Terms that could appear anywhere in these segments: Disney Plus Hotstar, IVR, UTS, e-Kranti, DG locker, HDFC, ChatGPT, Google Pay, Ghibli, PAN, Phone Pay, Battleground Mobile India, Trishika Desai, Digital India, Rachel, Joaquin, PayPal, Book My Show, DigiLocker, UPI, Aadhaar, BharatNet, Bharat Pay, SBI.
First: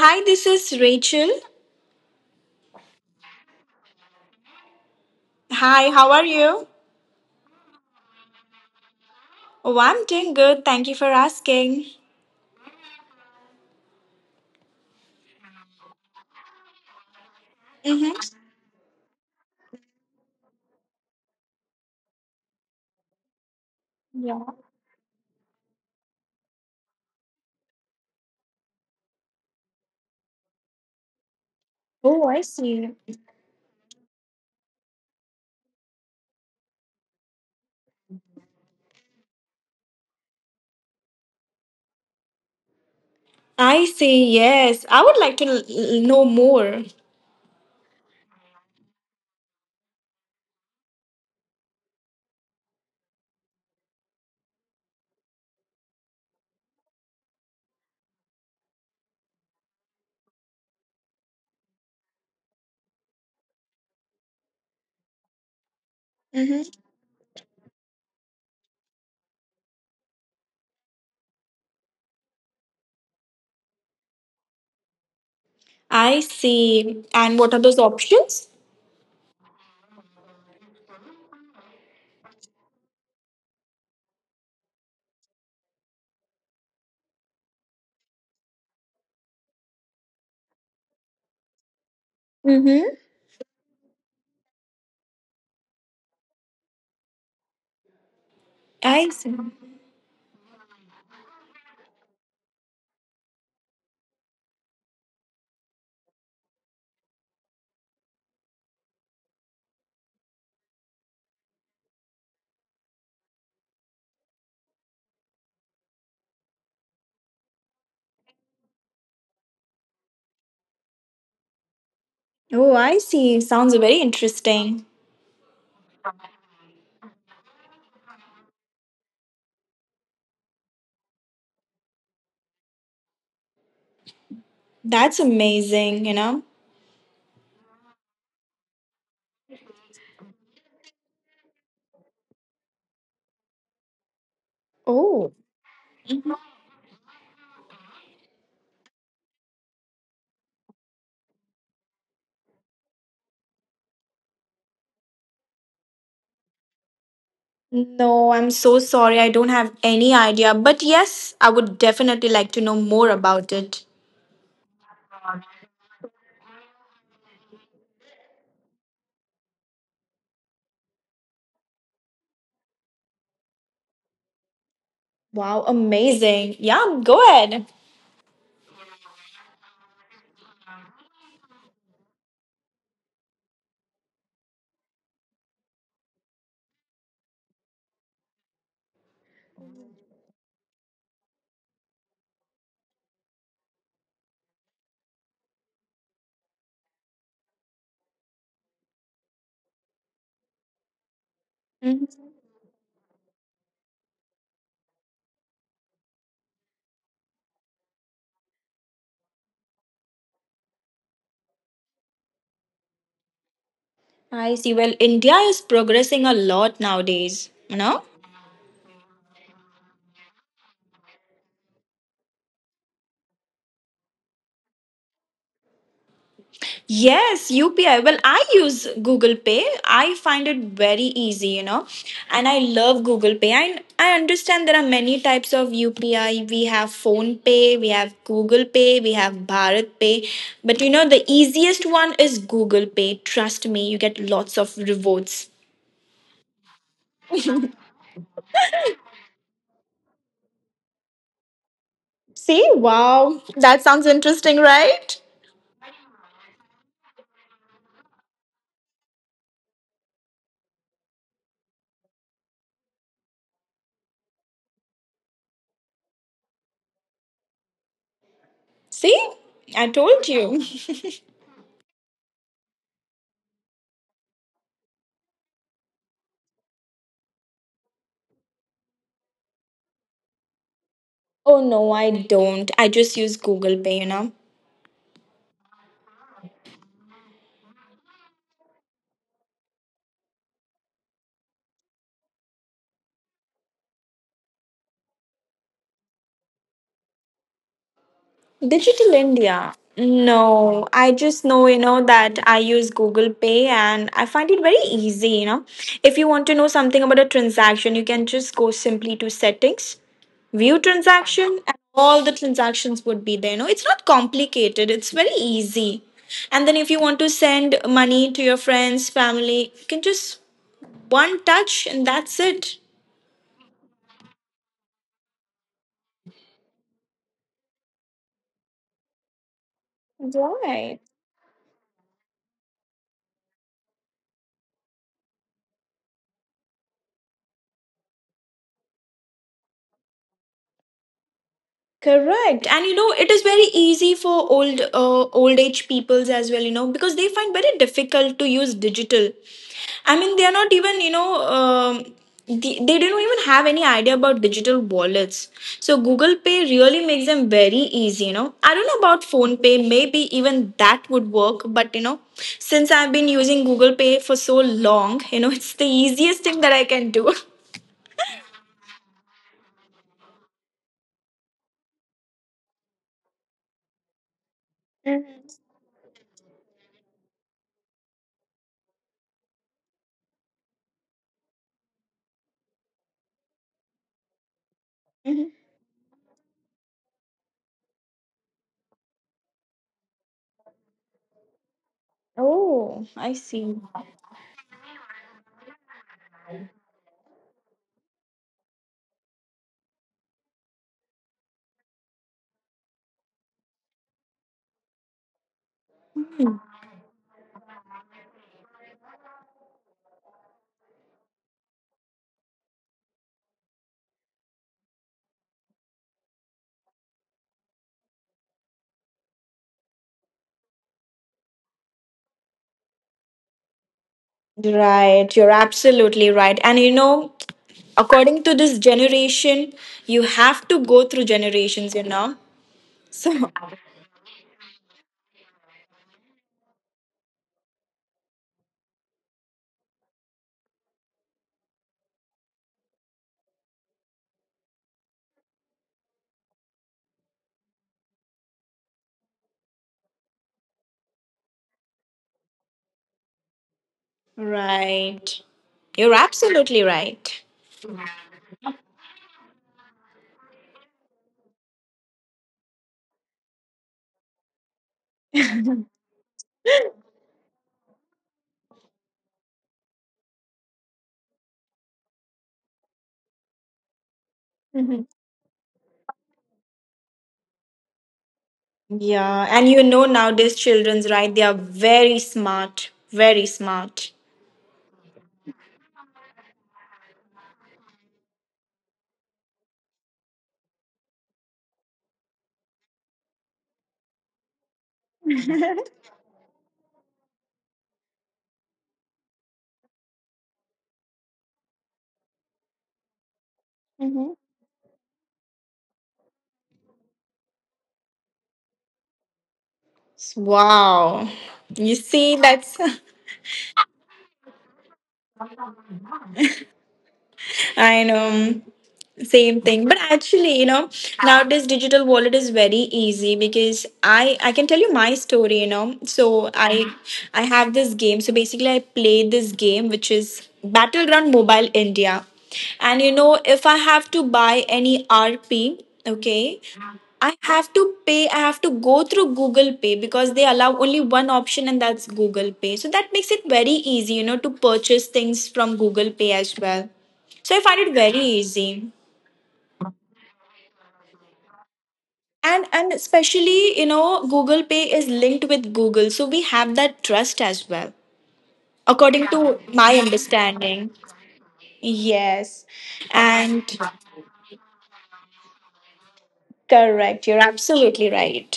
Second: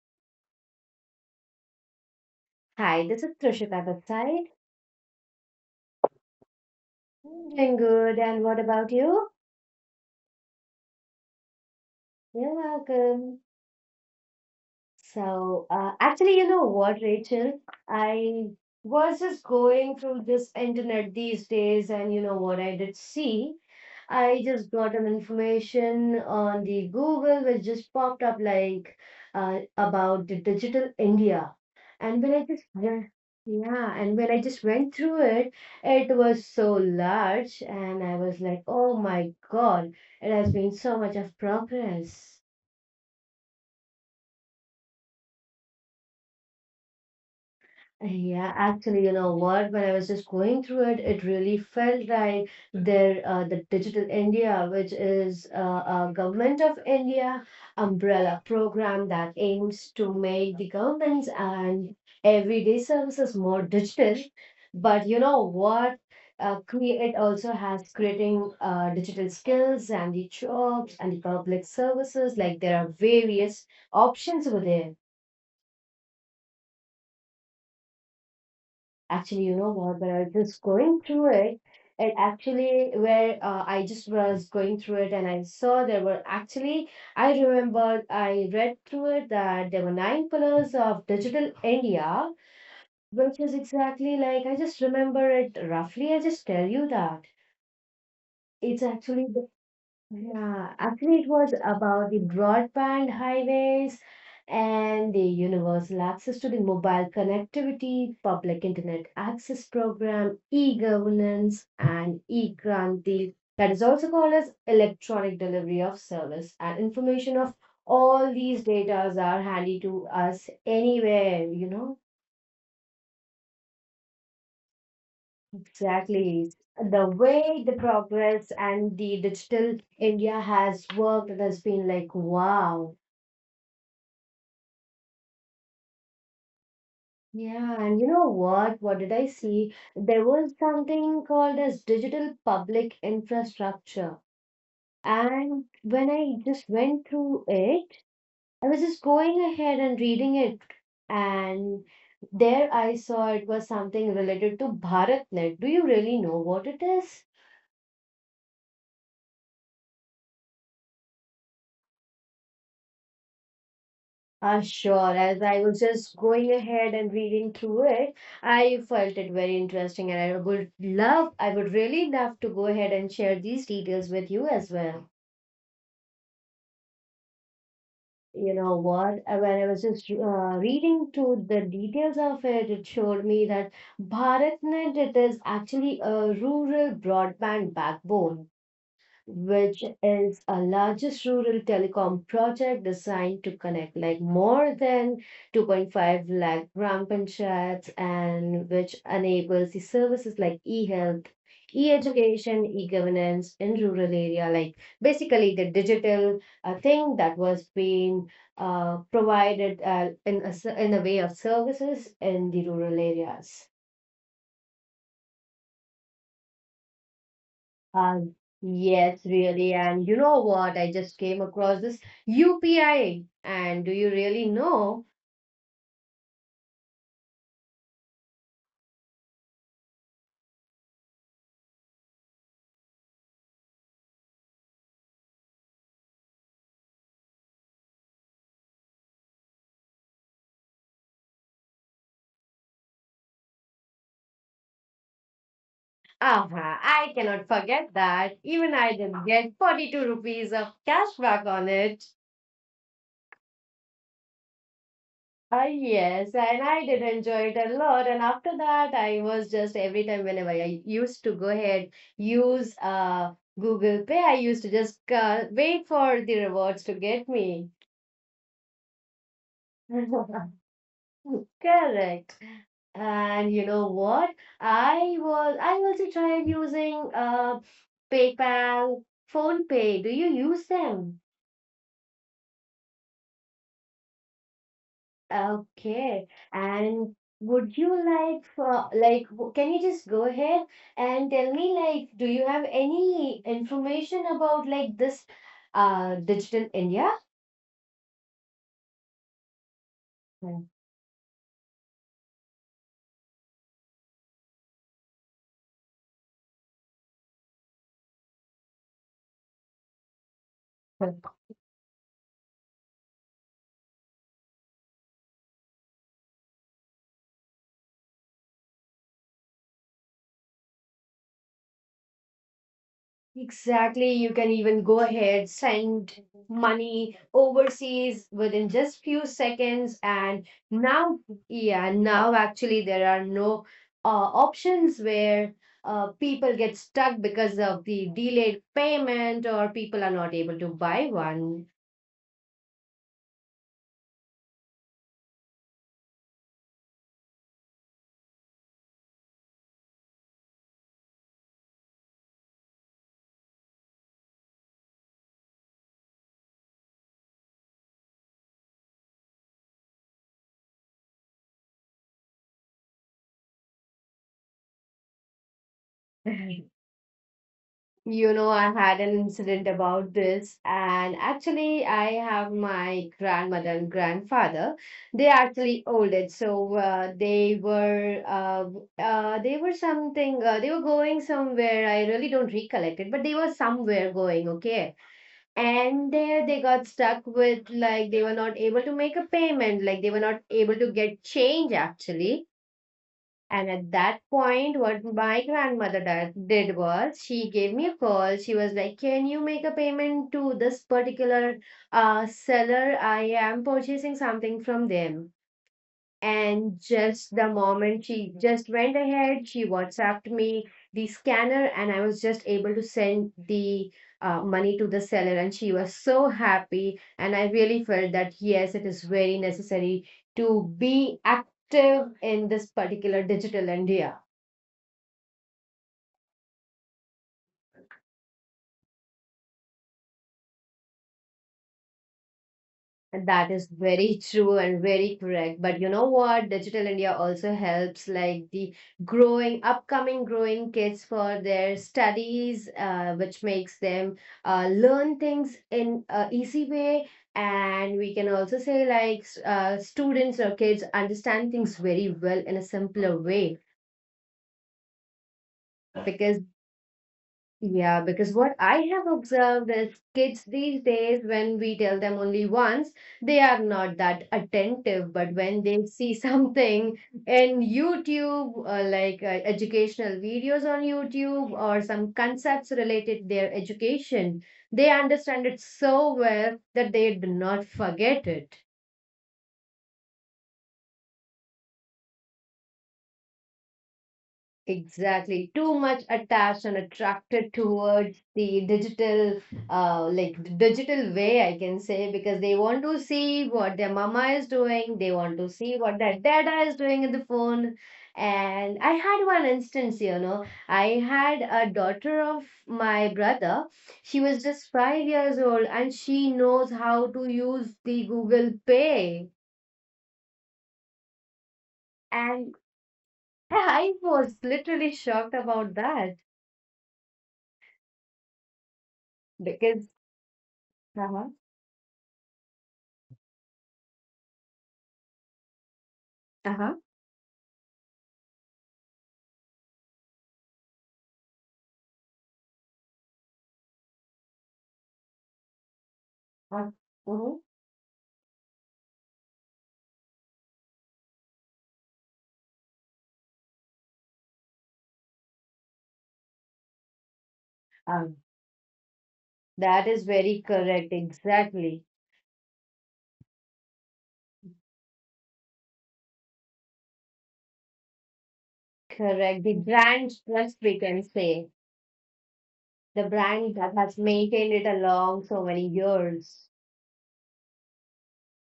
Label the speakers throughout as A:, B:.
A: hi, this is Rachel.
B: Hi, this is Trishika Desai.
A: Hi, how are you?
B: I'm doing good, and what about you?
A: Oh, I'm doing good. Thank you for asking.
B: You're welcome. So, you know what, Rachel?
A: Mm-hmm.
B: I was just going through this internet these days, and you know what I did see? I
A: Yeah.
B: just got an information on the Google, which just popped up like about the digital India.
A: Oh,
B: And when
A: I
B: I just
A: see.
B: went- Yeah, and when I just went through it, it was so large, and I was like, oh my God, it has been so much of progress.
A: I see, yes. I would like to know more.
B: Yeah, actually, you know what? When I was just going through it, it really felt like there, the Digital India, which is a Government of India umbrella program that aims to make the governments and everyday services more digital. But you know what?
A: Mm-hmm.
B: It also has creating digital skills and the jobs and the public services. Like there are various options over there.
A: I see. And what are those options?
B: Actually, you know what? When I was just going through it, it actually where I just was going through it and I saw there were actually I remember I read through it that there were 9 pillars of digital India,
A: Mm-hmm.
B: which is exactly like I just remember it roughly. I just tell you that it's
A: I
B: actually
A: see.
B: yeah, actually, it was about the broadband highways and the universal access to the mobile connectivity, public internet access program, e-governance, and e-Kranti. That is also called as electronic delivery of service and information of all these datas are handy to us anywhere, you know.
A: Oh, I see. Sounds very interesting.
B: Exactly. The way the progress and the digital India has worked, it has been like, wow.
A: That's amazing, you know?
B: Yeah, and you know what? What did I see? There was something called as digital public infrastructure.
A: Oh.
B: And when I just went through it, I was just going ahead and reading it. And there I saw it was something related to BharatNet. Do you really know what it is?
A: No, I'm so sorry. I don't have any idea. But yes, I would definitely like to know more about it.
B: Sure. As I was just going ahead and reading through it, I felt it very interesting, and I would really love to go ahead and share these details with you as well.
A: Wow, amazing. Yeah, go ahead.
B: You know what? When I was just reading to the details of it, it showed me that BharatNet it is actually a rural broadband backbone which is a largest rural telecom project designed to connect like more than 2.5 lakh gram panchayats and which enables the services like e-health,
A: Mhm.
B: e-education, e-governance in rural area, like basically the digital thing that was being provided in in a way of services in the rural areas.
A: I see. Well, India is progressing a lot nowadays, you know?
B: Uh, yes, really. And you know what? I just came across this UPI. And do you really know?
A: Yes, UPI. Well, I use Google Pay. I find it very easy, and I love Google Pay. I understand there are many types of UPI. We have Phone Pay, we have Google Pay, we have Bharat Pay. But you know, the easiest one is Google Pay. Trust me, you get lots of rewards.
B: Ah, I cannot forget that. Even I didn't get 42 rupees of cashback on it.
A: See, wow, that sounds interesting, right?
B: Ah, yes, and I did enjoy it a lot. And after that, I was just every time whenever I used to go ahead use Google Pay, I used to just wait for the rewards to get me.
A: See, I told you.
B: Correct. And you know what? I also tried using PayPal, phone pay. Do you use them?
A: Oh no, I don't. I just use Google Pay, you know.
B: Okay. And would you like can you just go ahead and tell me like do you have any information about like this Digital India?
A: Digital India. No, I just know, you know, that I use Google Pay and I find it very easy, you know. If you want to know something about a transaction, you can just go simply to settings, view transaction, and all the transactions would be there. You know, it's not complicated, it's very easy. And then if you want to send money to your friends, family, you can just one touch and that's it.
B: Exactly. You can even go ahead, send money overseas within just few seconds. And
A: Right.
B: now, yeah, now actually there are no options where people get stuck because of the delayed payment or people are not able to buy one.
A: Correct. And you know, it is very easy for old age peoples as well, you know, because they find very difficult to use digital. I mean, they are not even, the, they don't even have any idea about digital wallets. So Google Pay really makes them very easy, you know. I don't know about Phone Pay, maybe even that would work, but you know, since I've been using Google Pay for so long, you know, it's the easiest thing that I can do.
B: You know, I had an incident about this, and actually, I have my grandmother and grandfather. They actually old it, so they were something. They were going somewhere. I really don't recollect it, but they were somewhere going. Okay,
A: Mhm.
B: and there they got stuck with like they were not able to make a payment. Like they were not able to get change actually
A: Oh, I
B: and
A: see.
B: at that point, what my grandmother did was she gave me a call. She was like, can you make a payment to this particular seller? I am purchasing something from them. And just the moment she just went ahead, she WhatsApped me the scanner, and I was just able to send the money to the seller. And she was so happy. And I really felt that yes, it is very necessary to be active in this particular digital India.
A: Right, you're absolutely right. And you know, according to this generation, you have to go through generations, you know? So,
B: That is very true and very correct. But you know what? Digital India also helps like the growing, upcoming growing kids for their studies, which makes them learn things in a easy way. And we can also say like students or kids understand things very well in a simpler way
A: right. You're
B: because
A: absolutely right.
B: yeah, because what I have observed is kids these days, when we tell them only once, they are not that attentive. But when they see something in YouTube, like educational videos on YouTube or some concepts related their education, they understand it so well that they do not forget it.
A: Yeah, and you know nowadays children's right, they are very smart, very smart.
B: Exactly. Too much attached and attracted towards the digital, digital way, I can say, because they want to see what their mama is doing. They want to see what their dada is doing in the phone. And I had one instance, you know, I had a daughter of my brother. She was just 5 years old and she knows how to use the Google Pay.
A: Wow. You see
B: And
A: that's
B: I was literally shocked about that
A: I know. Same thing,
B: because
A: but actually, you know,
B: uh-huh.
A: nowadays digital wallet is very easy because I can tell you my story, you know. So i
B: Uh-huh.
A: i have this game. So basically I play this game, which is Battleground Mobile India, and you know, if I have to buy any RP, okay,
B: Uh,
A: I
B: Mhm.
A: have to pay, I have to go through Google Pay because they allow only one option and that's Google Pay. So that makes it very easy, you know, to purchase things from Google Pay as well. So I find it
B: um,
A: very easy.
B: that is very correct. Exactly.
A: And especially, you know, Google Pay is linked with Google, so we have that trust as well according
B: Correct. The
A: to my
B: brand trust, we
A: understanding.
B: can say.
A: Yes,
B: The brand that
A: and
B: has maintained it along so many years.
A: correct, you're absolutely right.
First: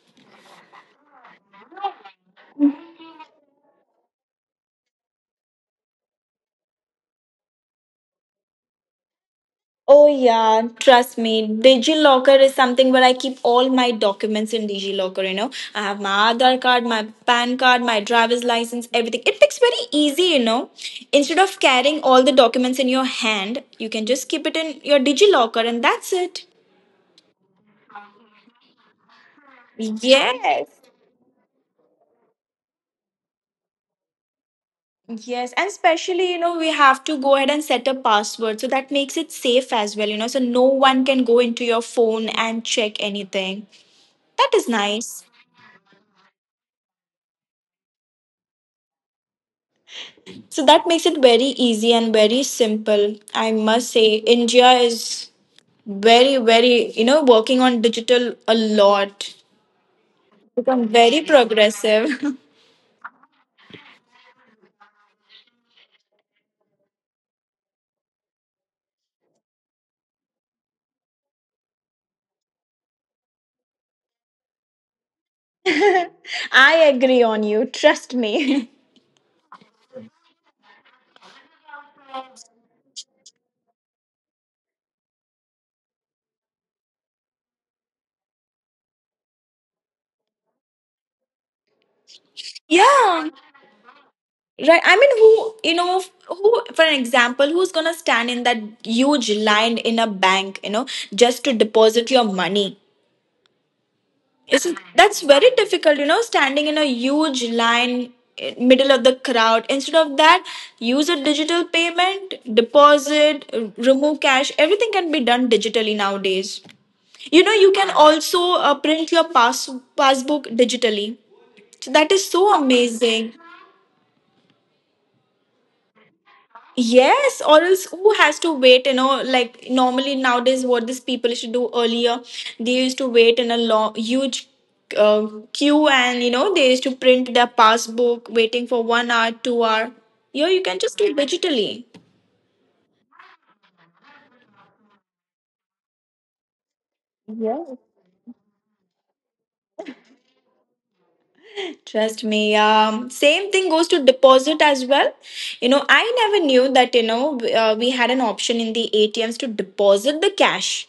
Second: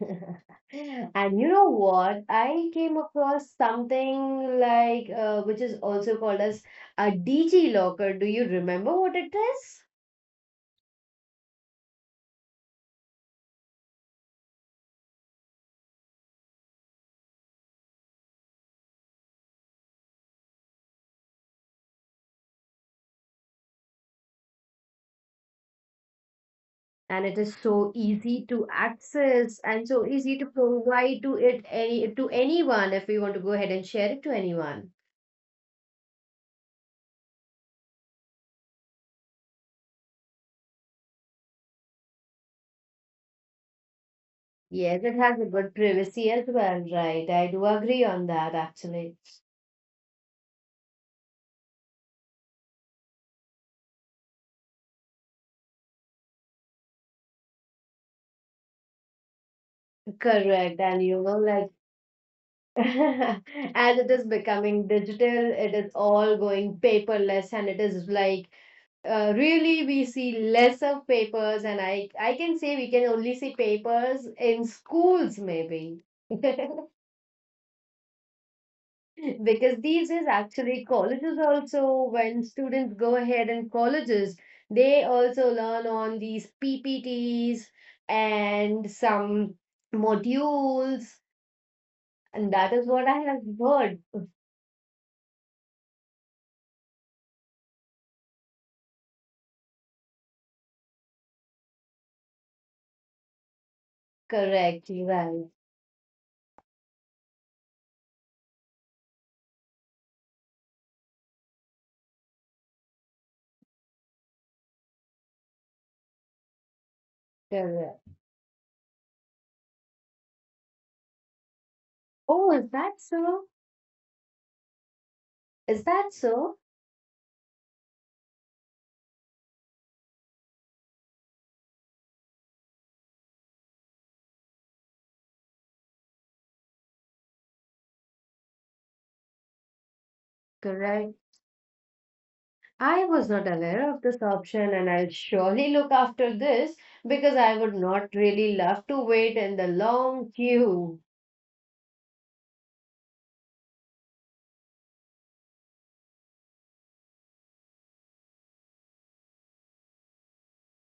B: And you know what? I came across something which is also called as a DG locker. Do you remember what it is?
A: Oh yeah, trust me, DigiLocker is something where I keep all my documents in DigiLocker. You know, I have my Aadhaar card, my PAN card, my driver's license, everything. It makes very easy, you know, instead of carrying all the documents in your hand, you can just keep it in your DigiLocker and that's it.
B: And it is so easy to access and so easy to
A: Yes.
B: provide to anyone if we want to go ahead and share it to anyone.
A: Yes. And especially, you know, we have to go ahead and set a password. So that makes it safe as well, you know. So no one can go into your phone and check anything. That is
B: Yes, it
A: nice.
B: has a good privacy as well, right? I do agree on that actually.
A: So that makes it very easy and very simple. I must say, India is very, very, you know, working on digital a lot.
B: Correct.
A: Become
B: And you
A: very
B: know, like
A: progressive.
B: as it is becoming digital, it is all going paperless and it is like really we see less of papers and I can say we can only see papers in schools maybe.
A: I agree on you. Trust me.
B: Because these is actually, colleges also, when students go ahead in colleges, they also learn on these PPTs and some modules, and that is what I
A: Yeah.
B: have heard.
A: Right. I mean, who, you know, who, for an example, who's going to stand in that huge line in a bank, you know, just to deposit your money? It's,
B: Correct,
A: that's very
B: right,
A: difficult, you know, standing in a huge line in middle of the crowd. Instead of that, use a digital payment, deposit, remove cash, everything can be done digitally nowadays, you know. You can
B: correct.
A: also print your passbook digitally, so that is
B: Oh,
A: so
B: is that
A: amazing.
B: so? Is that so?
A: Yes, or else who has to wait? You know, like normally nowadays, what these people used to do earlier, they used to wait in a long, huge uh, queue, and you know, they used to print their passbook, waiting for 1 hour, 2 hour. Here, you can just do
B: Correct.
A: digitally.
B: I was not aware of this option, and I'll surely look after this because I would not really love to wait in the long queue.
A: Trust me. Same thing goes to deposit as well. You know, I never knew that, you know, we had an option in the ATMs to deposit the cash.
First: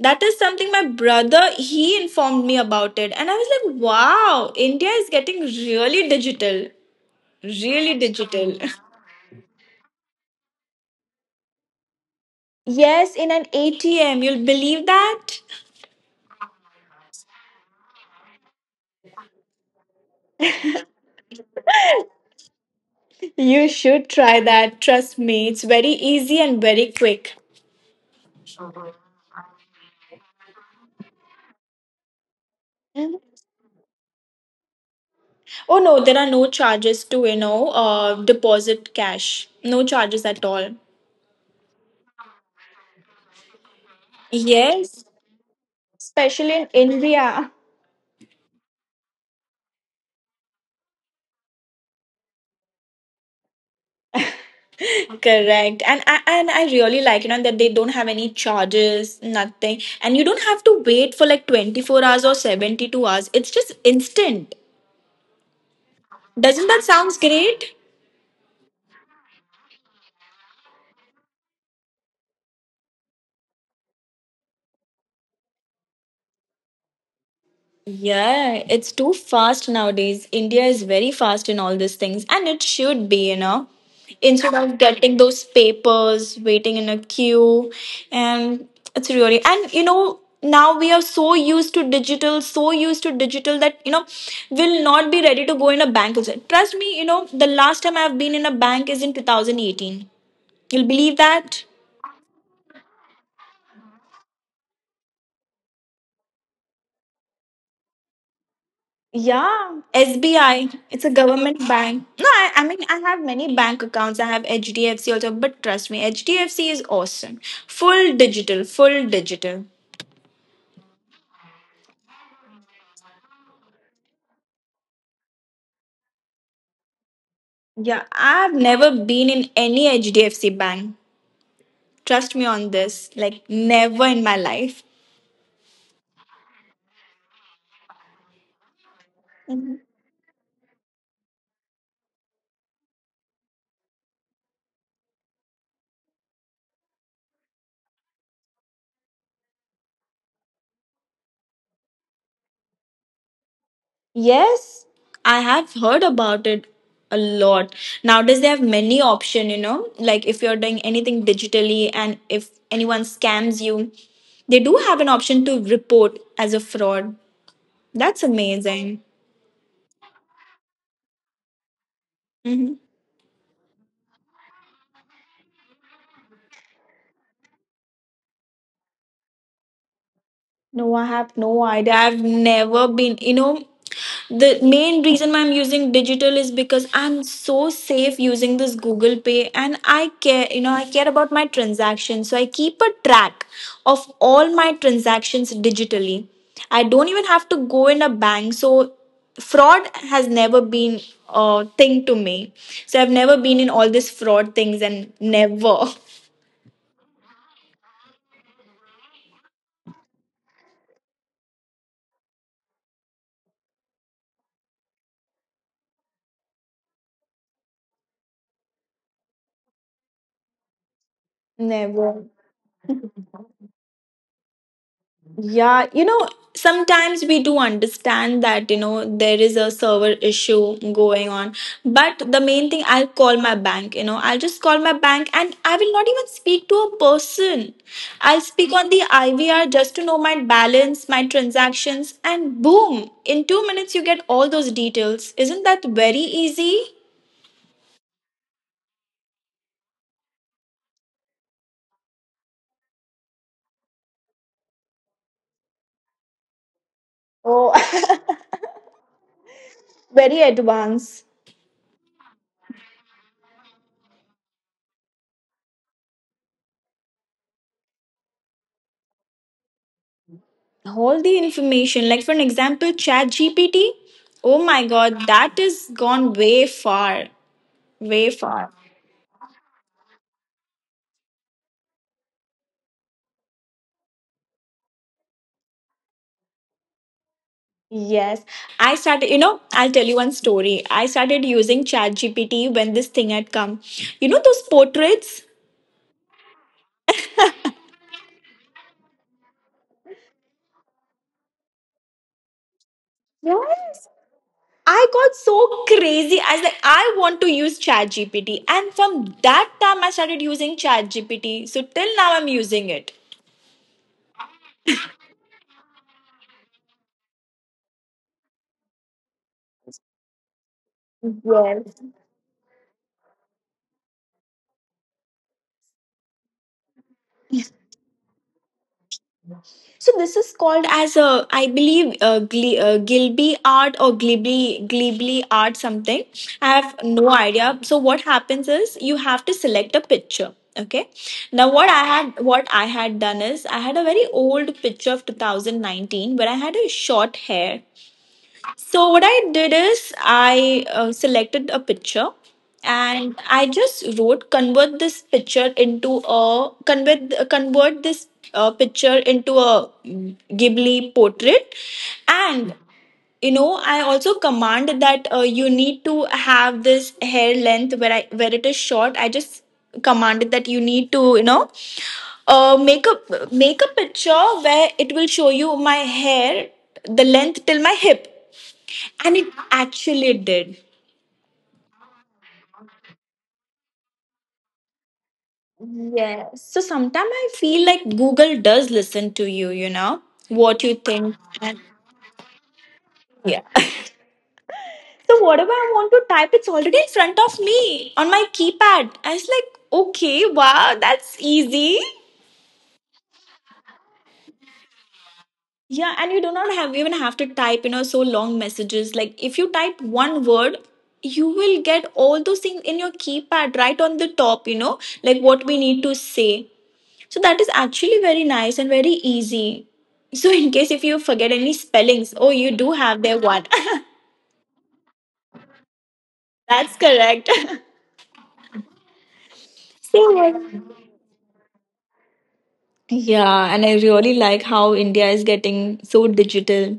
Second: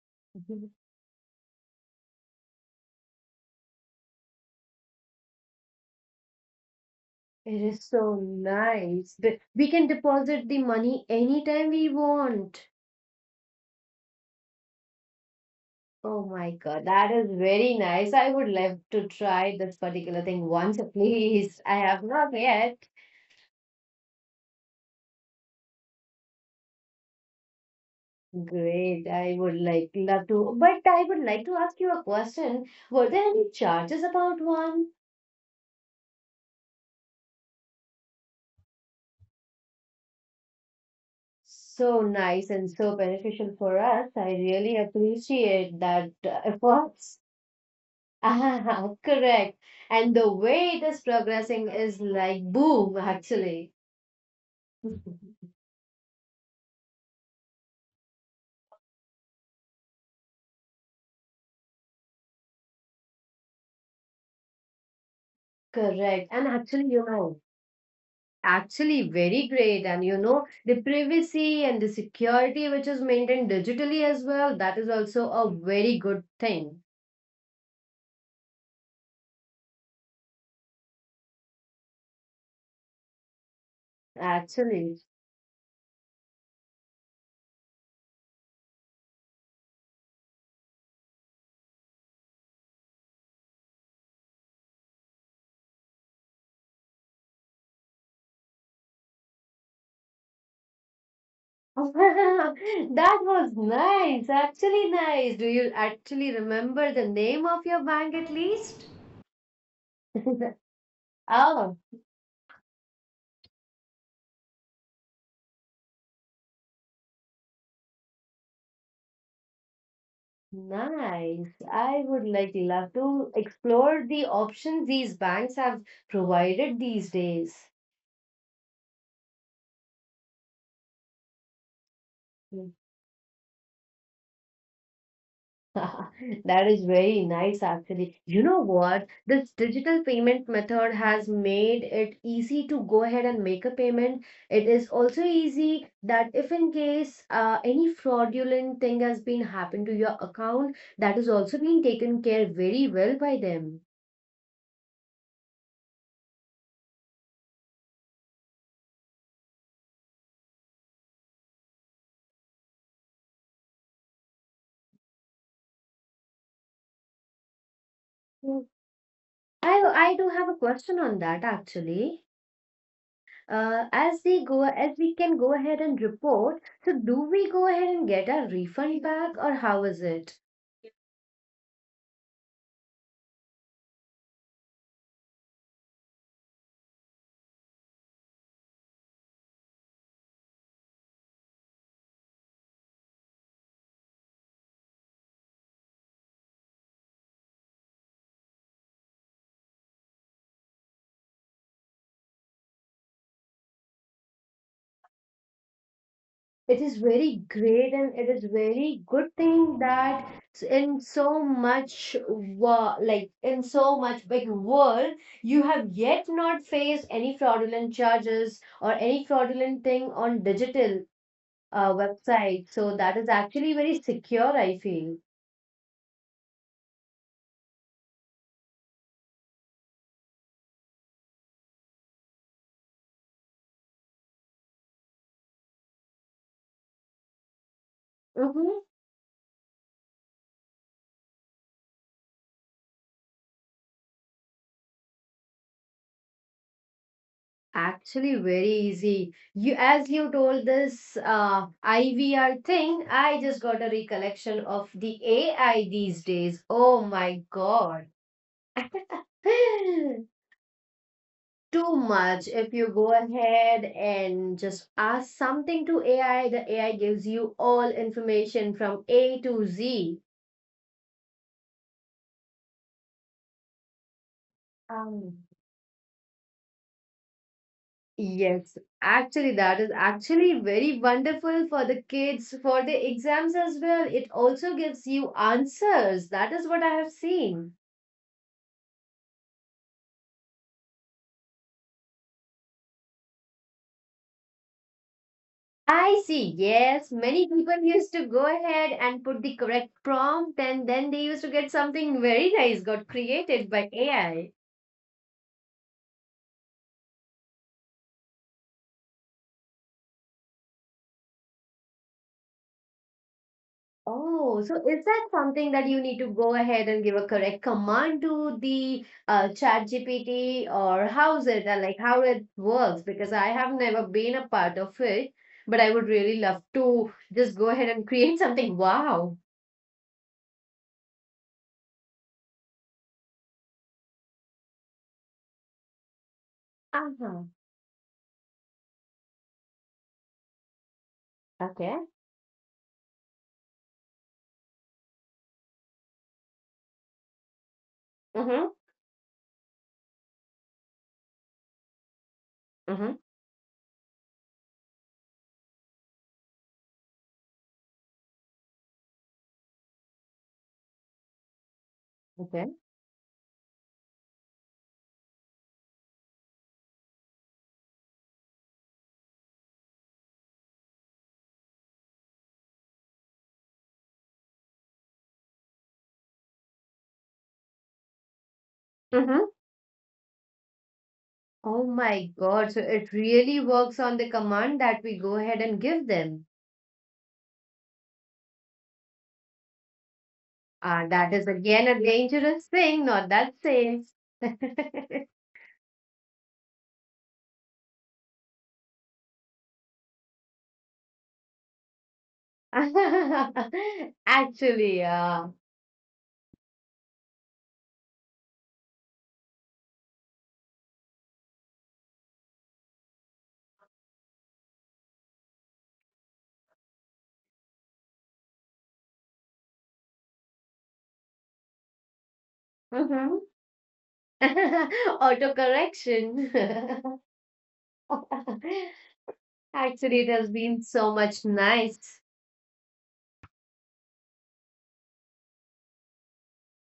A: That is something my brother, he informed me about it, and I was like, wow, India is getting really digital,
B: It is
A: really
B: so
A: digital.
B: nice. But we can deposit the money anytime we want.
A: Yes, in an ATM, you'll believe that.
B: Oh my God, that is very nice. I would love to try this particular thing once, please. I have not yet.
A: You should try that, trust me, it's very easy and very quick.
B: Great. I would like love to, but I would like to ask you a question. Were there
A: Mhm.
B: any charges about one?
A: Oh no, there are no charges to, you know, deposit cash, no charges at all.
B: So nice and so beneficial for us. I really
A: Yes,
B: appreciate that
A: especially in
B: efforts.
A: India.
B: Ah, correct. And the way it is progressing is like boom, actually.
A: Correct. And I really like, you know, that they don't have any charges, nothing. And you don't have to wait for like 24 hours or 72 hours. It's just instant.
B: Correct. And
A: Doesn't that
B: actually, you
A: sounds
B: know,
A: great?
B: actually very great. And you know, the privacy and the security which is maintained digitally as well, that is also a very good thing,
A: Yeah, it's too fast nowadays. India is very fast in all these things, and it should be, you know. Instead of
B: actually.
A: getting those papers, waiting in a queue, and it's really, and you know, now we are so used to digital, so used to digital that, you know, we'll not be ready to go in a bank. Trust me, you know, the last time I've been in a bank is in 2018. You'll believe that?
B: That was nice, actually nice. Do you actually remember the name of your bank at least?
A: Yeah, SBI. It's a government
B: Oh,
A: bank. No, I mean, I have many bank accounts. I have HDFC also, but trust me, HDFC is awesome. Full digital, full digital.
B: nice. I would like love to explore the options these banks have provided these days.
A: Yeah, I've never been in any HDFC bank. Trust me on
B: Mm.
A: this. Like never in my life.
B: That is very nice, actually. You know what? This digital payment method has made it easy to go ahead and make a payment. It is also easy that if in case any fraudulent thing has been happened to your account, that is also being taken care very well by them.
A: Yes, I have heard about it a lot. Nowadays they have many option, you know, like if you're doing anything digitally and if anyone scams you, they do have an option to report as a fraud. That's
B: Mm.
A: amazing.
B: I I do have a question on that actually.
A: Mhm.
B: As they go as we can go ahead and report so do we go ahead and get our refund back or how is it
A: No, I have no idea. I've never been, you know, the main reason why I'm using digital is because I'm so safe using this Google Pay and I care, you know, I care about my transactions. So I keep a track of all my transactions digitally. I don't even have to go in a bank. So fraud has never been a thing to me. So I've never been in all these fraud things and never.
B: it is very great and it is very good thing that in so much like in so much big world you have yet not faced any fraudulent charges or any fraudulent thing on digital
A: Never.
B: website so that is actually very secure I feel.
A: Yeah, you know, sometimes we do understand that, you know, there is a server issue going on. But the main thing, I'll call my bank, you know, I'll just call my bank and I will not even speak to a person. I'll speak
B: Mhm.
A: on the IVR just to know my balance, my transactions, and boom, in 2 minutes, you get all those details. Isn't that very easy?
B: Actually, very easy. You, as you told this IVR thing, I just got a recollection of the AI these days. Oh my
A: Oh,
B: God.
A: very advanced.
B: Too much. If you go ahead and just ask something to AI, the AI gives you all information from A to Z.
A: All the information, like for an example, chat gpt oh my God, that is gone way far, way far.
B: Yes, actually, that is actually very wonderful for the kids for the exams as well. It also gives you answers. That is what I have seen.
A: Yes, I started, you know, I'll tell you one story. I started using chat gpt when this thing had come, you know, those portraits.
B: I see. Yes, many people used to go ahead and put the correct prompt, and then they used to get something very nice got created by AI.
A: I got so crazy. I was like, I want to use ChatGPT. And from that time, I started using ChatGPT. So till now, I'm using it.
B: Oh, so is that something that you need to go ahead and give a correct command to the chat GPT or how's it, like how it works? Because I have never been a part of it, but I would really love to just go ahead and create something. Wow.
A: So this is called as a, I believe, Gilby art or Glibly Glibly art something. I have no
B: Uh-huh.
A: idea. So what happens is you have to select a picture. Okay. Now what
B: Okay.
A: I had what I had done is I had a very old picture of 2019 where I had a short hair.
B: Mm-hmm.
A: So what I did is I selected a picture,
B: Mm-hmm.
A: and I just wrote, convert this picture into a convert convert this picture into a Ghibli portrait,
B: Okay.
A: and you know, I also command that you need to have this hair length. Where it is short, I just commanded that you need to, you know, make a picture where it will show you my hair, the length till my hip, and it
B: Mm-hmm.
A: actually did.
B: Oh my God. So it really works on the command that we go ahead and give them.
A: Yeah. So sometimes I feel like Google does listen to you, you know, what you
B: That
A: think.
B: is
A: And
B: again a dangerous thing, not that
A: yeah. So
B: safe.
A: whatever I want to type, it's already in front of me on my keypad. I was like, okay, wow, that's easy.
B: Actually, yeah.
A: Yeah, and you do not have even have to type, you know, so long messages. Like if you type one word, you will get all those things in your keypad right on the top, you know, like what we need to say. So that is actually very nice and very easy. So in case if you forget any spellings, oh, you do have their
B: Mhm.
A: one.
B: Auto correction.
A: That's correct.
B: Actually, it has been
A: so
B: so much nice.
A: yeah, and I really like how India is getting so digital.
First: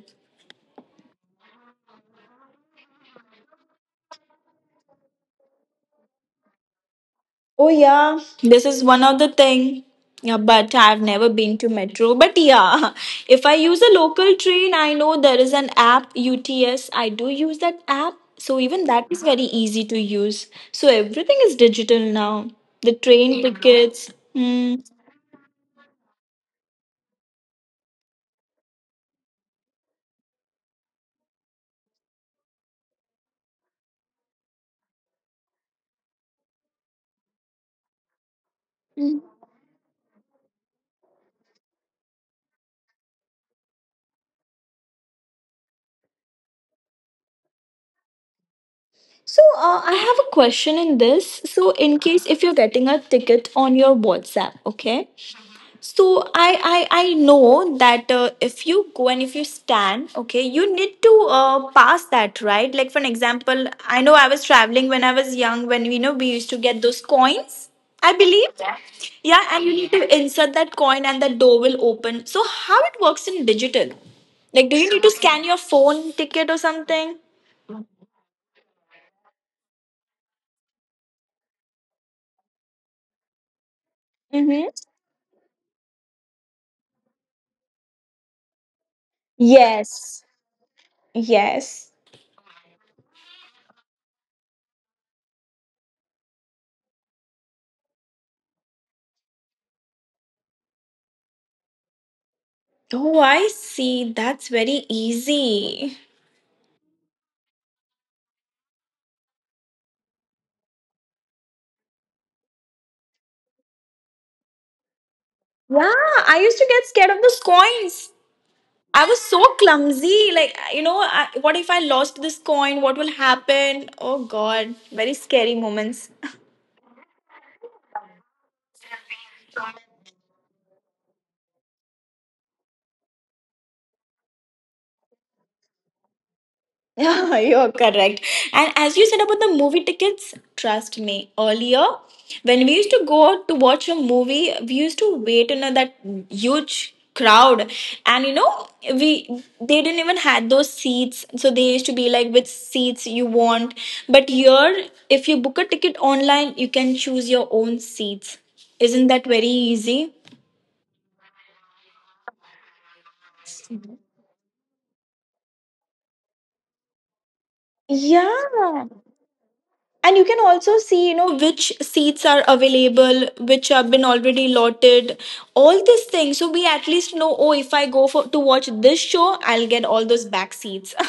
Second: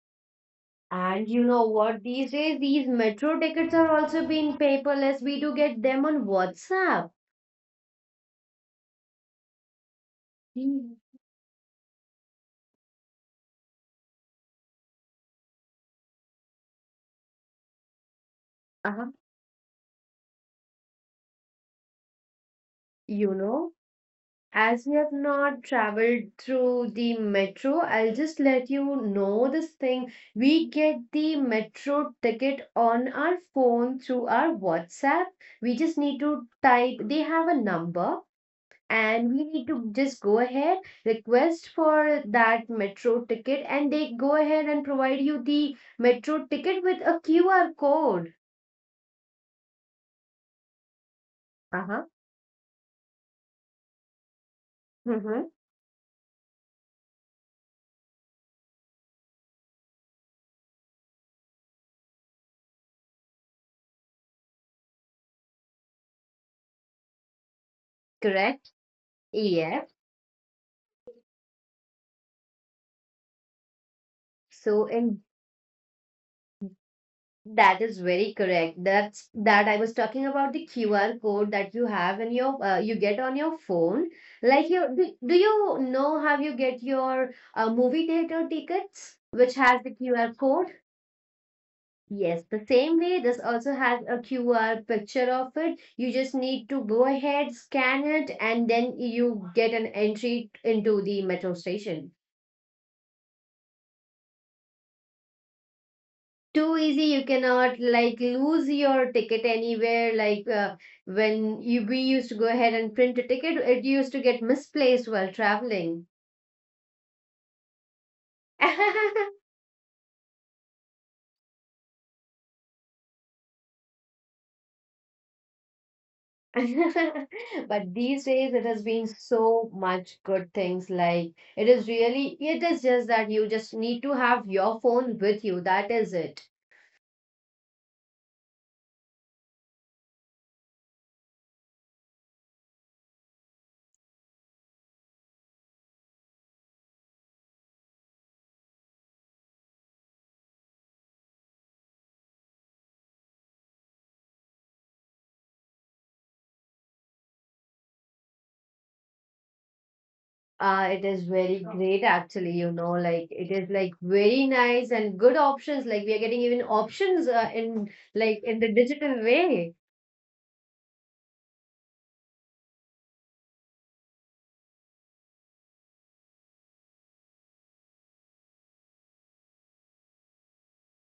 B: And you know what? These days, these metro tickets are also being paperless. We do get them on WhatsApp.
A: Oh yeah, this is one of the thing. Yeah, but
B: Mm.
A: I've never been to metro. But yeah, if I use a local train, I know there is an app UTS. I do use that app, so even that
B: Uh-huh.
A: is very easy to use. So everything is digital now. The
B: You
A: train
B: know?
A: tickets. Hmm.
B: As we have not traveled through the metro, I'll just let you know this thing. We get the metro ticket on our phone through our WhatsApp. We just need to type, they have a number, and we need to just go ahead, request for that metro ticket, and they go ahead and provide you the metro ticket with a QR code.
A: So I have a question in this. So
B: Uh
A: in
B: huh.
A: case if you're getting a ticket on your WhatsApp, okay?
B: Mm-hmm.
A: So I know that if you go and if you stand, okay, you need to pass that, right? Like for an example, I know I was traveling when I was young, when you know we used to get those coins. I believe,
B: Correct.
A: yeah, yeah, and you
B: Yeah.
A: need to insert that coin and that door will open. So how it works in digital? Like, do
B: So
A: you need to
B: in
A: scan your phone ticket or something?
B: That is very correct. That's that I was talking about the QR code that you have in your you get on your phone.
A: Mm-hmm.
B: Like you do, do you know how you get your movie theater tickets, which has the
A: Yes.
B: QR code?
A: Yes.
B: Yes, the same way this also has a QR picture of it. You just need to go ahead, scan it, and then you get an entry into the metro station.
A: Oh, I see. That's very easy.
B: Too easy. You cannot like lose your ticket anywhere, like when you we used to go ahead and print a ticket, it used to get misplaced while
A: Yeah,
B: traveling.
A: I used to get scared of those coins. I was so clumsy. Like, you know, what if I lost this coin? What will happen? Oh, God. Very scary moments.
B: But these days it has been so much good things, like it is really, it is just that you just need to have your phone with you, that is it.
A: You're correct. And as you said about the movie tickets, trust me, earlier when we used to go out to watch a movie, we used to wait in a, that huge crowd. And you know, we they didn't even had those seats, so they used to be like which seats you want. But here if you book a ticket online, you can choose your own seats. Isn't that very easy?
B: It is very great actually, you know, like it is like very nice and good options. Like we are getting even options in like in the
A: Yeah,
B: digital way.
A: and you can also see, you know, which seats are available, which have been already allotted, all these things. So we at least know, oh, if I go for to watch this show, I'll get all those back seats, or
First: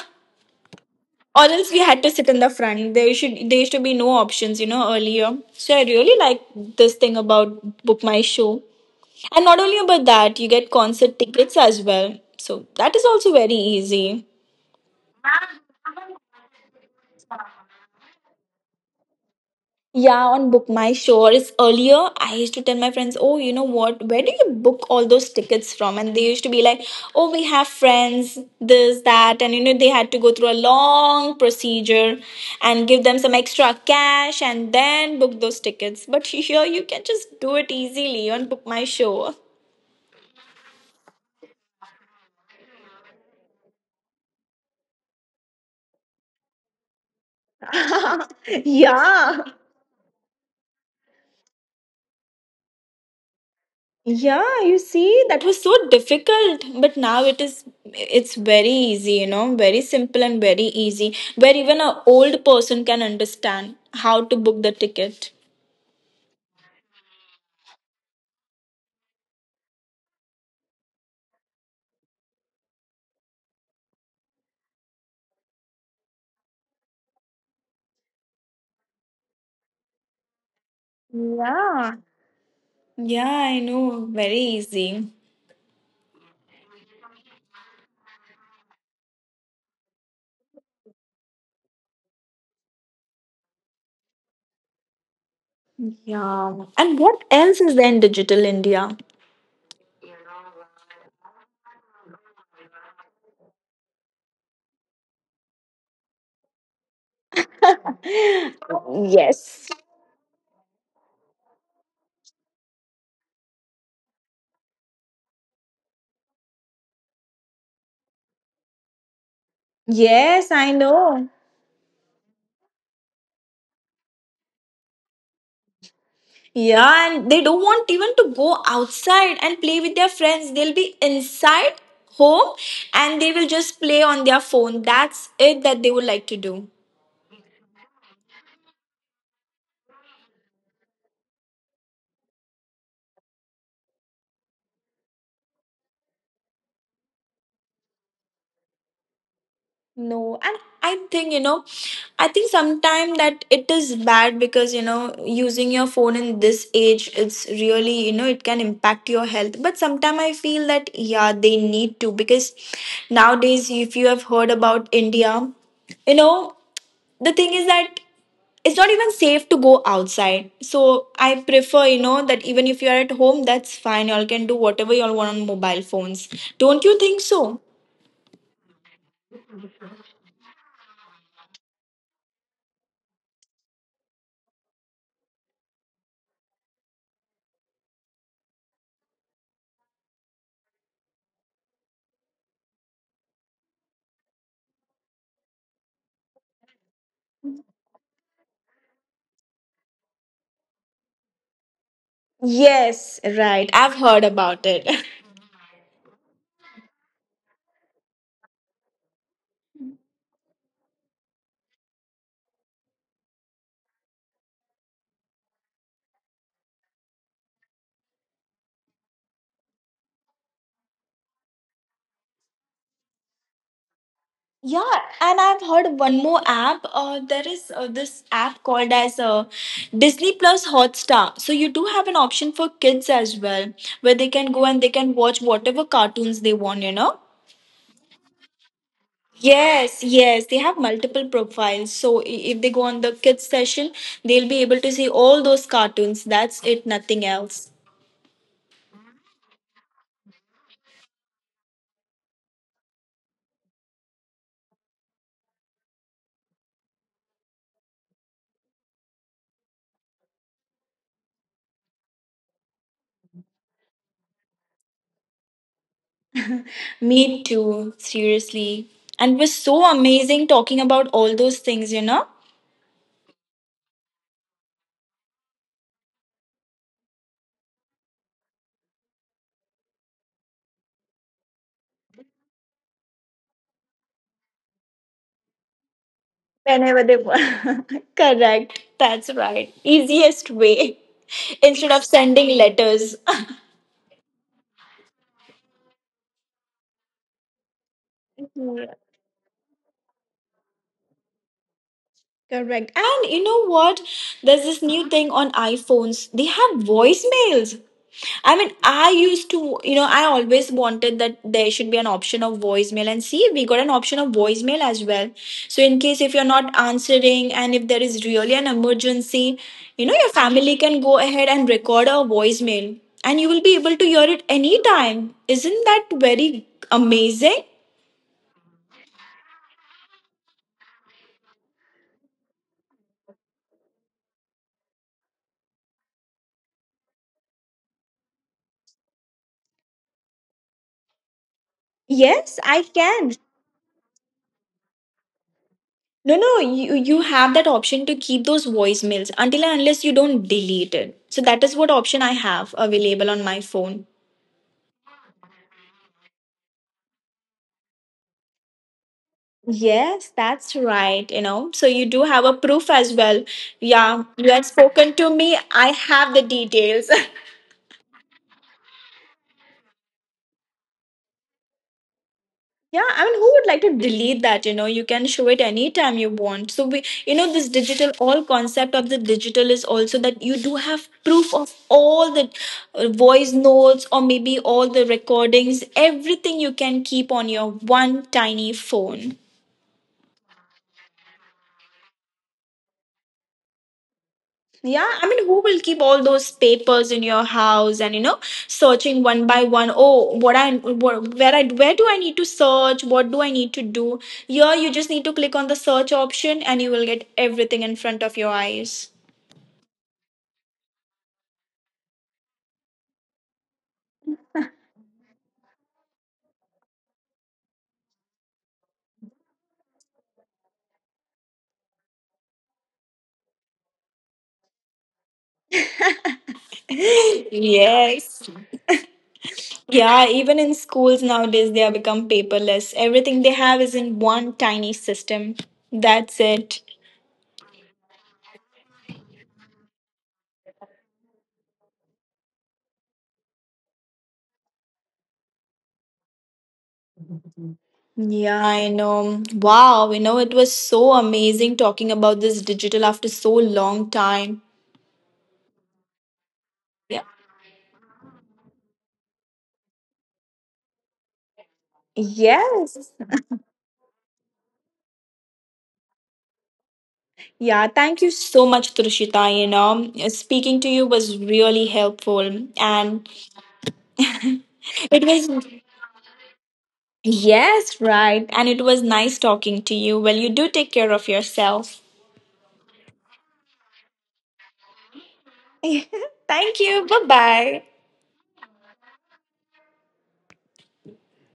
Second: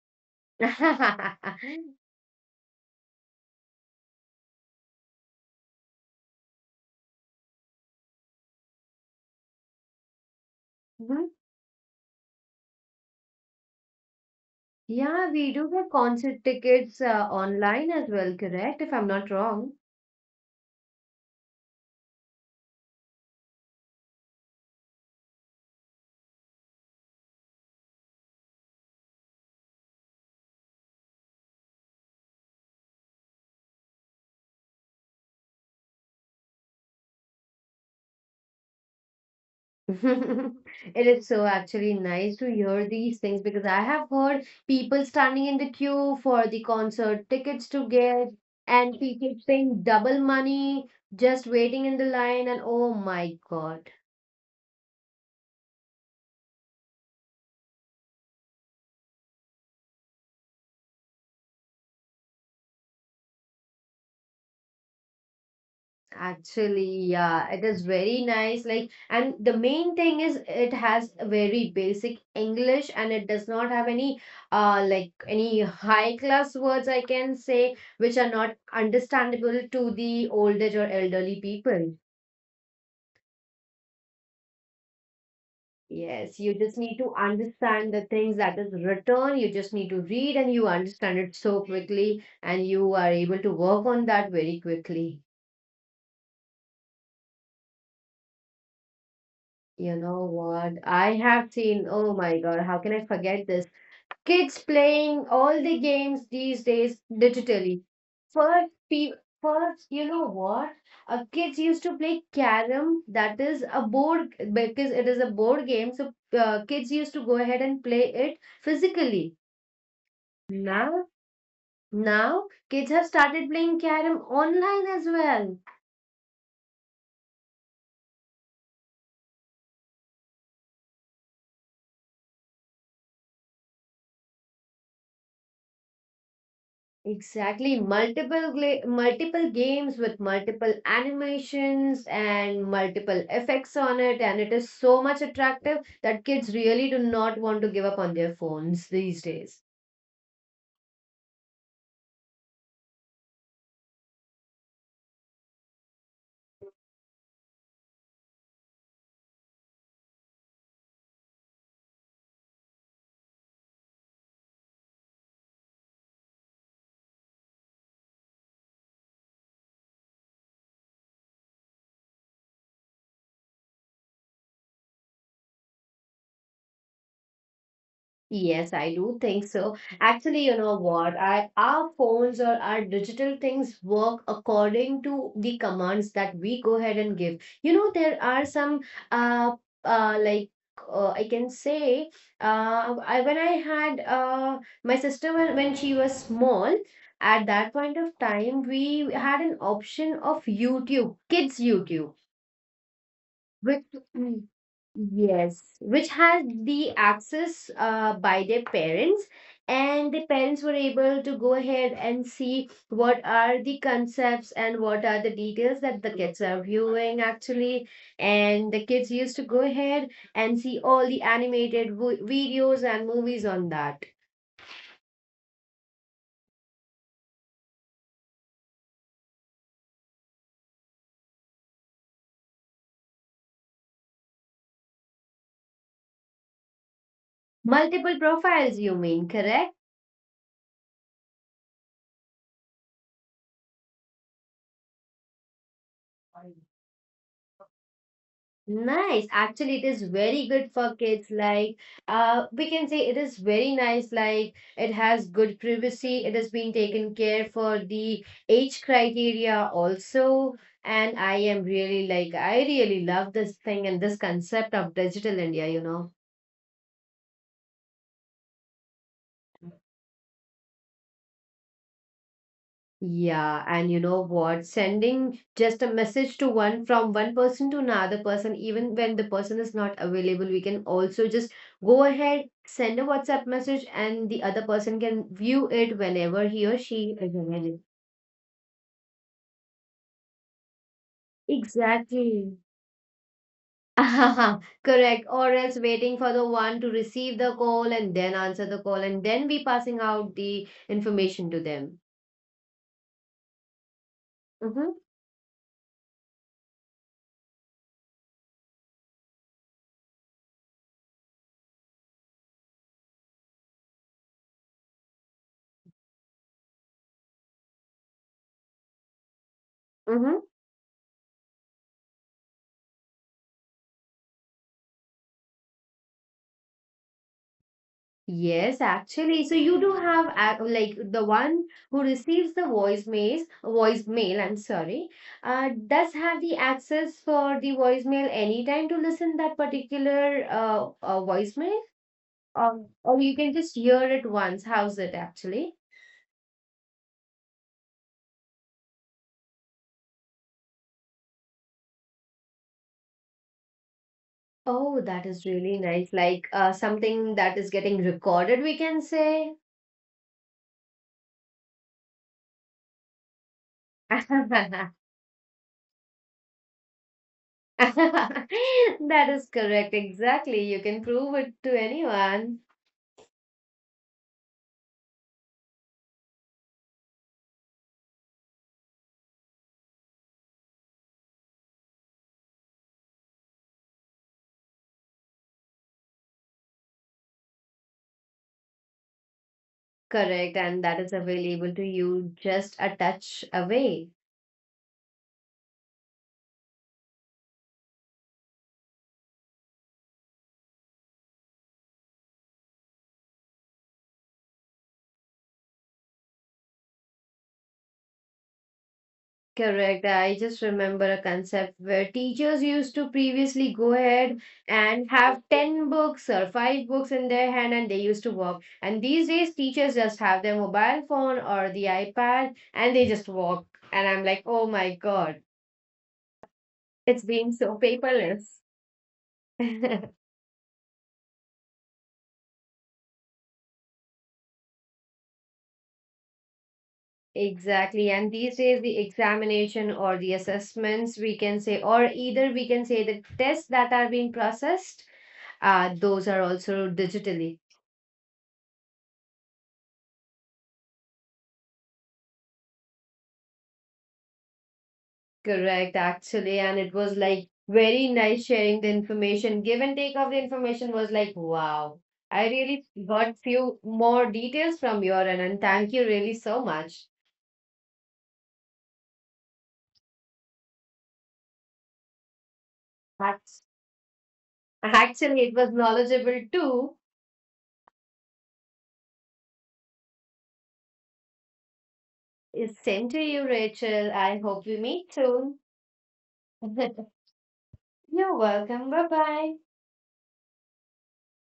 A: else we had to sit in the front. There used to be no options, you know, earlier, so I really like this thing about Book My Show. And not only about that, you get concert
B: Mhm.
A: tickets as well, so that is also very easy.
B: Yeah, we do get concert tickets online as well, correct? If I'm not wrong.
A: Yeah, on Book My Show. Or It's Earlier, I used to tell my friends, oh, you know what? Where do you book all those tickets from? And they used to be like, oh, we have friends, this, that. And, you know, they had to go through a long procedure and give them some extra cash and then book those tickets. But here you can just do it easily on Book My Show.
B: It is so actually nice to hear these things because I have heard people standing in the queue for the concert tickets to get, and people
A: Yeah.
B: paying double money, just waiting in the line, and oh my God.
A: Yeah, you see, that was so difficult, but now it's very easy, you know, very simple and very easy, where even a old person can understand how to book the ticket.
B: Actually, yeah, it is very nice. Like, and the main thing is it has a very basic English and it does not have any like any high class words, I can say, which are not understandable to the old age or elderly people.
A: Yeah. Yeah, I know, very easy.
B: Yes, you just need to understand the things that is written. You just need to read and you understand it so quickly and you are able to work on that very quickly.
A: Yeah. And what else is there in digital India?
B: You know what? I have seen, oh my God, how can I forget this? Kids playing all the games these days digitally. First, you know what? Kids used to play carom. That is a board, because it is a board game. So kids used to go ahead and play it physically.
A: Yes, I
B: Now,
A: know.
B: now, kids have started playing carom online as well.
A: Yeah, and they don't want even to go outside and play with their friends. They'll be inside home and they will just play on their phone. That's it that they would like to do.
B: Exactly. Multiple games with multiple animations and multiple effects on it, and it is so much attractive that kids really do not want to give up on their phones these days.
A: No, and I think, you know, I think sometime that it is bad because, you know, using your phone in this age, it's really, you know, it can impact your health. But sometime I feel that, yeah, they need to, because nowadays, if you have heard about India, you know, the thing is that it's not even safe to go outside. So I prefer, you know, that even if you are at home, that's fine. Y'all can do whatever y'all want on mobile phones. Don't you think so?
B: Yes, I do think so. Actually, you know what? Our phones or our digital things work according to the commands that we go ahead and give. You know, there are some uh uh like I can say, when I had my sister when she was small, at that point of time we had an option of YouTube, kids YouTube,
A: Yes, right.
B: which
A: I've heard about it.
B: Yes, which had the access by their parents, and the parents were able to go ahead and see what are the concepts and what are the details that the kids are viewing actually. And the kids used to go ahead and see all the animated videos and movies on that.
A: Yeah, and I've heard one more app. There is this app called as Disney Plus Hotstar. So you do have an option for kids as well, where they can go and they can watch whatever cartoons they want, you know.
B: Multiple profiles, you mean, correct?
A: Yes, yes, they have multiple profiles. So if they go on the kids session, they'll be able to see all those cartoons. That's it, nothing else.
B: Nice. Actually, it is very good for kids. Like, we can say it is very nice. Like, it has good privacy. It has been taken care for the age criteria also. And I am really like, I really love this thing and this concept of digital India, you know.
A: Me too, seriously. And it was so amazing talking about all those things, you know?
B: Yeah, and you know what? Sending just a message to one from one person to another person, even when the person is not available, we can also just go ahead, send a WhatsApp message, and the other person can view it whenever he or
A: Whenever
B: she
A: they
B: is available.
A: want. Correct. That's right. Easiest way. Instead of sending
B: Exactly.
A: letters.
B: Correct. Or else waiting for the one to receive the call and then answer the call, and then be passing out the information to them.
A: Correct. And you know what? There's this
B: Mm-hmm.
A: new thing on iPhones. They have voicemails. I mean, I used to, you know, I always wanted that there should be an option of voicemail. And see, we got an option of voicemail as well. So, in case if you're not answering and if there is really an emergency, you know, your
B: Mm-hmm.
A: family can go ahead and record a voicemail, and you will be able to hear it anytime. Isn't that very amazing?
B: Yes, actually. So you do have like the one who receives the voicemail, I'm sorry, does have the access for the voicemail anytime to listen that particular voicemail,
A: Yes, I
B: or
A: can.
B: you can just hear it once. How's it actually?
A: No, no, you have that option to keep those voicemails until and unless you don't delete it. So that is what option I have available on my phone.
B: Oh, that is really nice. Like something that is getting recorded, we can say.
A: Yes, that's right, you know. So you do have a proof as well. Yeah, you had spoken to me. I have the details.
B: That is correct. Exactly. You can prove it to anyone.
A: Yeah, I mean, who would like to delete that? You know, you can show it anytime you want. So we, you know, this digital all concept of the digital is also that you do have proof of all the voice notes or maybe all the recordings, everything you can keep on your one tiny phone.
B: Correct, and that is available to you just a touch away.
A: Yeah, I mean, who will keep all those papers in your house and you know, searching one by one? Oh, where I where do I need to search? What do I need to do? Here, you just need to click on the search option, and you will get everything in front of your eyes.
B: Correct. I just remember a concept where teachers used to previously go ahead and have 10 books or 5 books in their hand and they used to walk. And these days, teachers just have their mobile phone or the iPad and they just walk. And I'm like, oh my God, it's being so paperless.
A: Yes. Yeah, even in schools nowadays, they have become paperless. Everything they have is in one tiny system. That's it.
B: Exactly. And these days, the examination or the assessments, we can say, or either we can say the tests that are being processed, those are also digitally.
A: Yeah, I know. Wow, you know, it was so amazing talking about this digital after so long time.
B: Correct, actually. And it was
A: Yeah.
B: like very nice sharing the information. Give and take of the information was like, wow. I really
A: Yes.
B: got few more details from your end, and thank you really so much.
A: Yeah. Thank you so much, Trushita. You know, speaking to you was really helpful.
B: That's,
A: It
B: Actually, it
A: was,
B: was knowledgeable too.
A: yes, right. And it was nice talking to you. Well, you do take care of yourself.
B: It's Same to you, Rachel. I hope we meet soon.
A: Thank you. Bye bye.
B: You're welcome. Bye bye.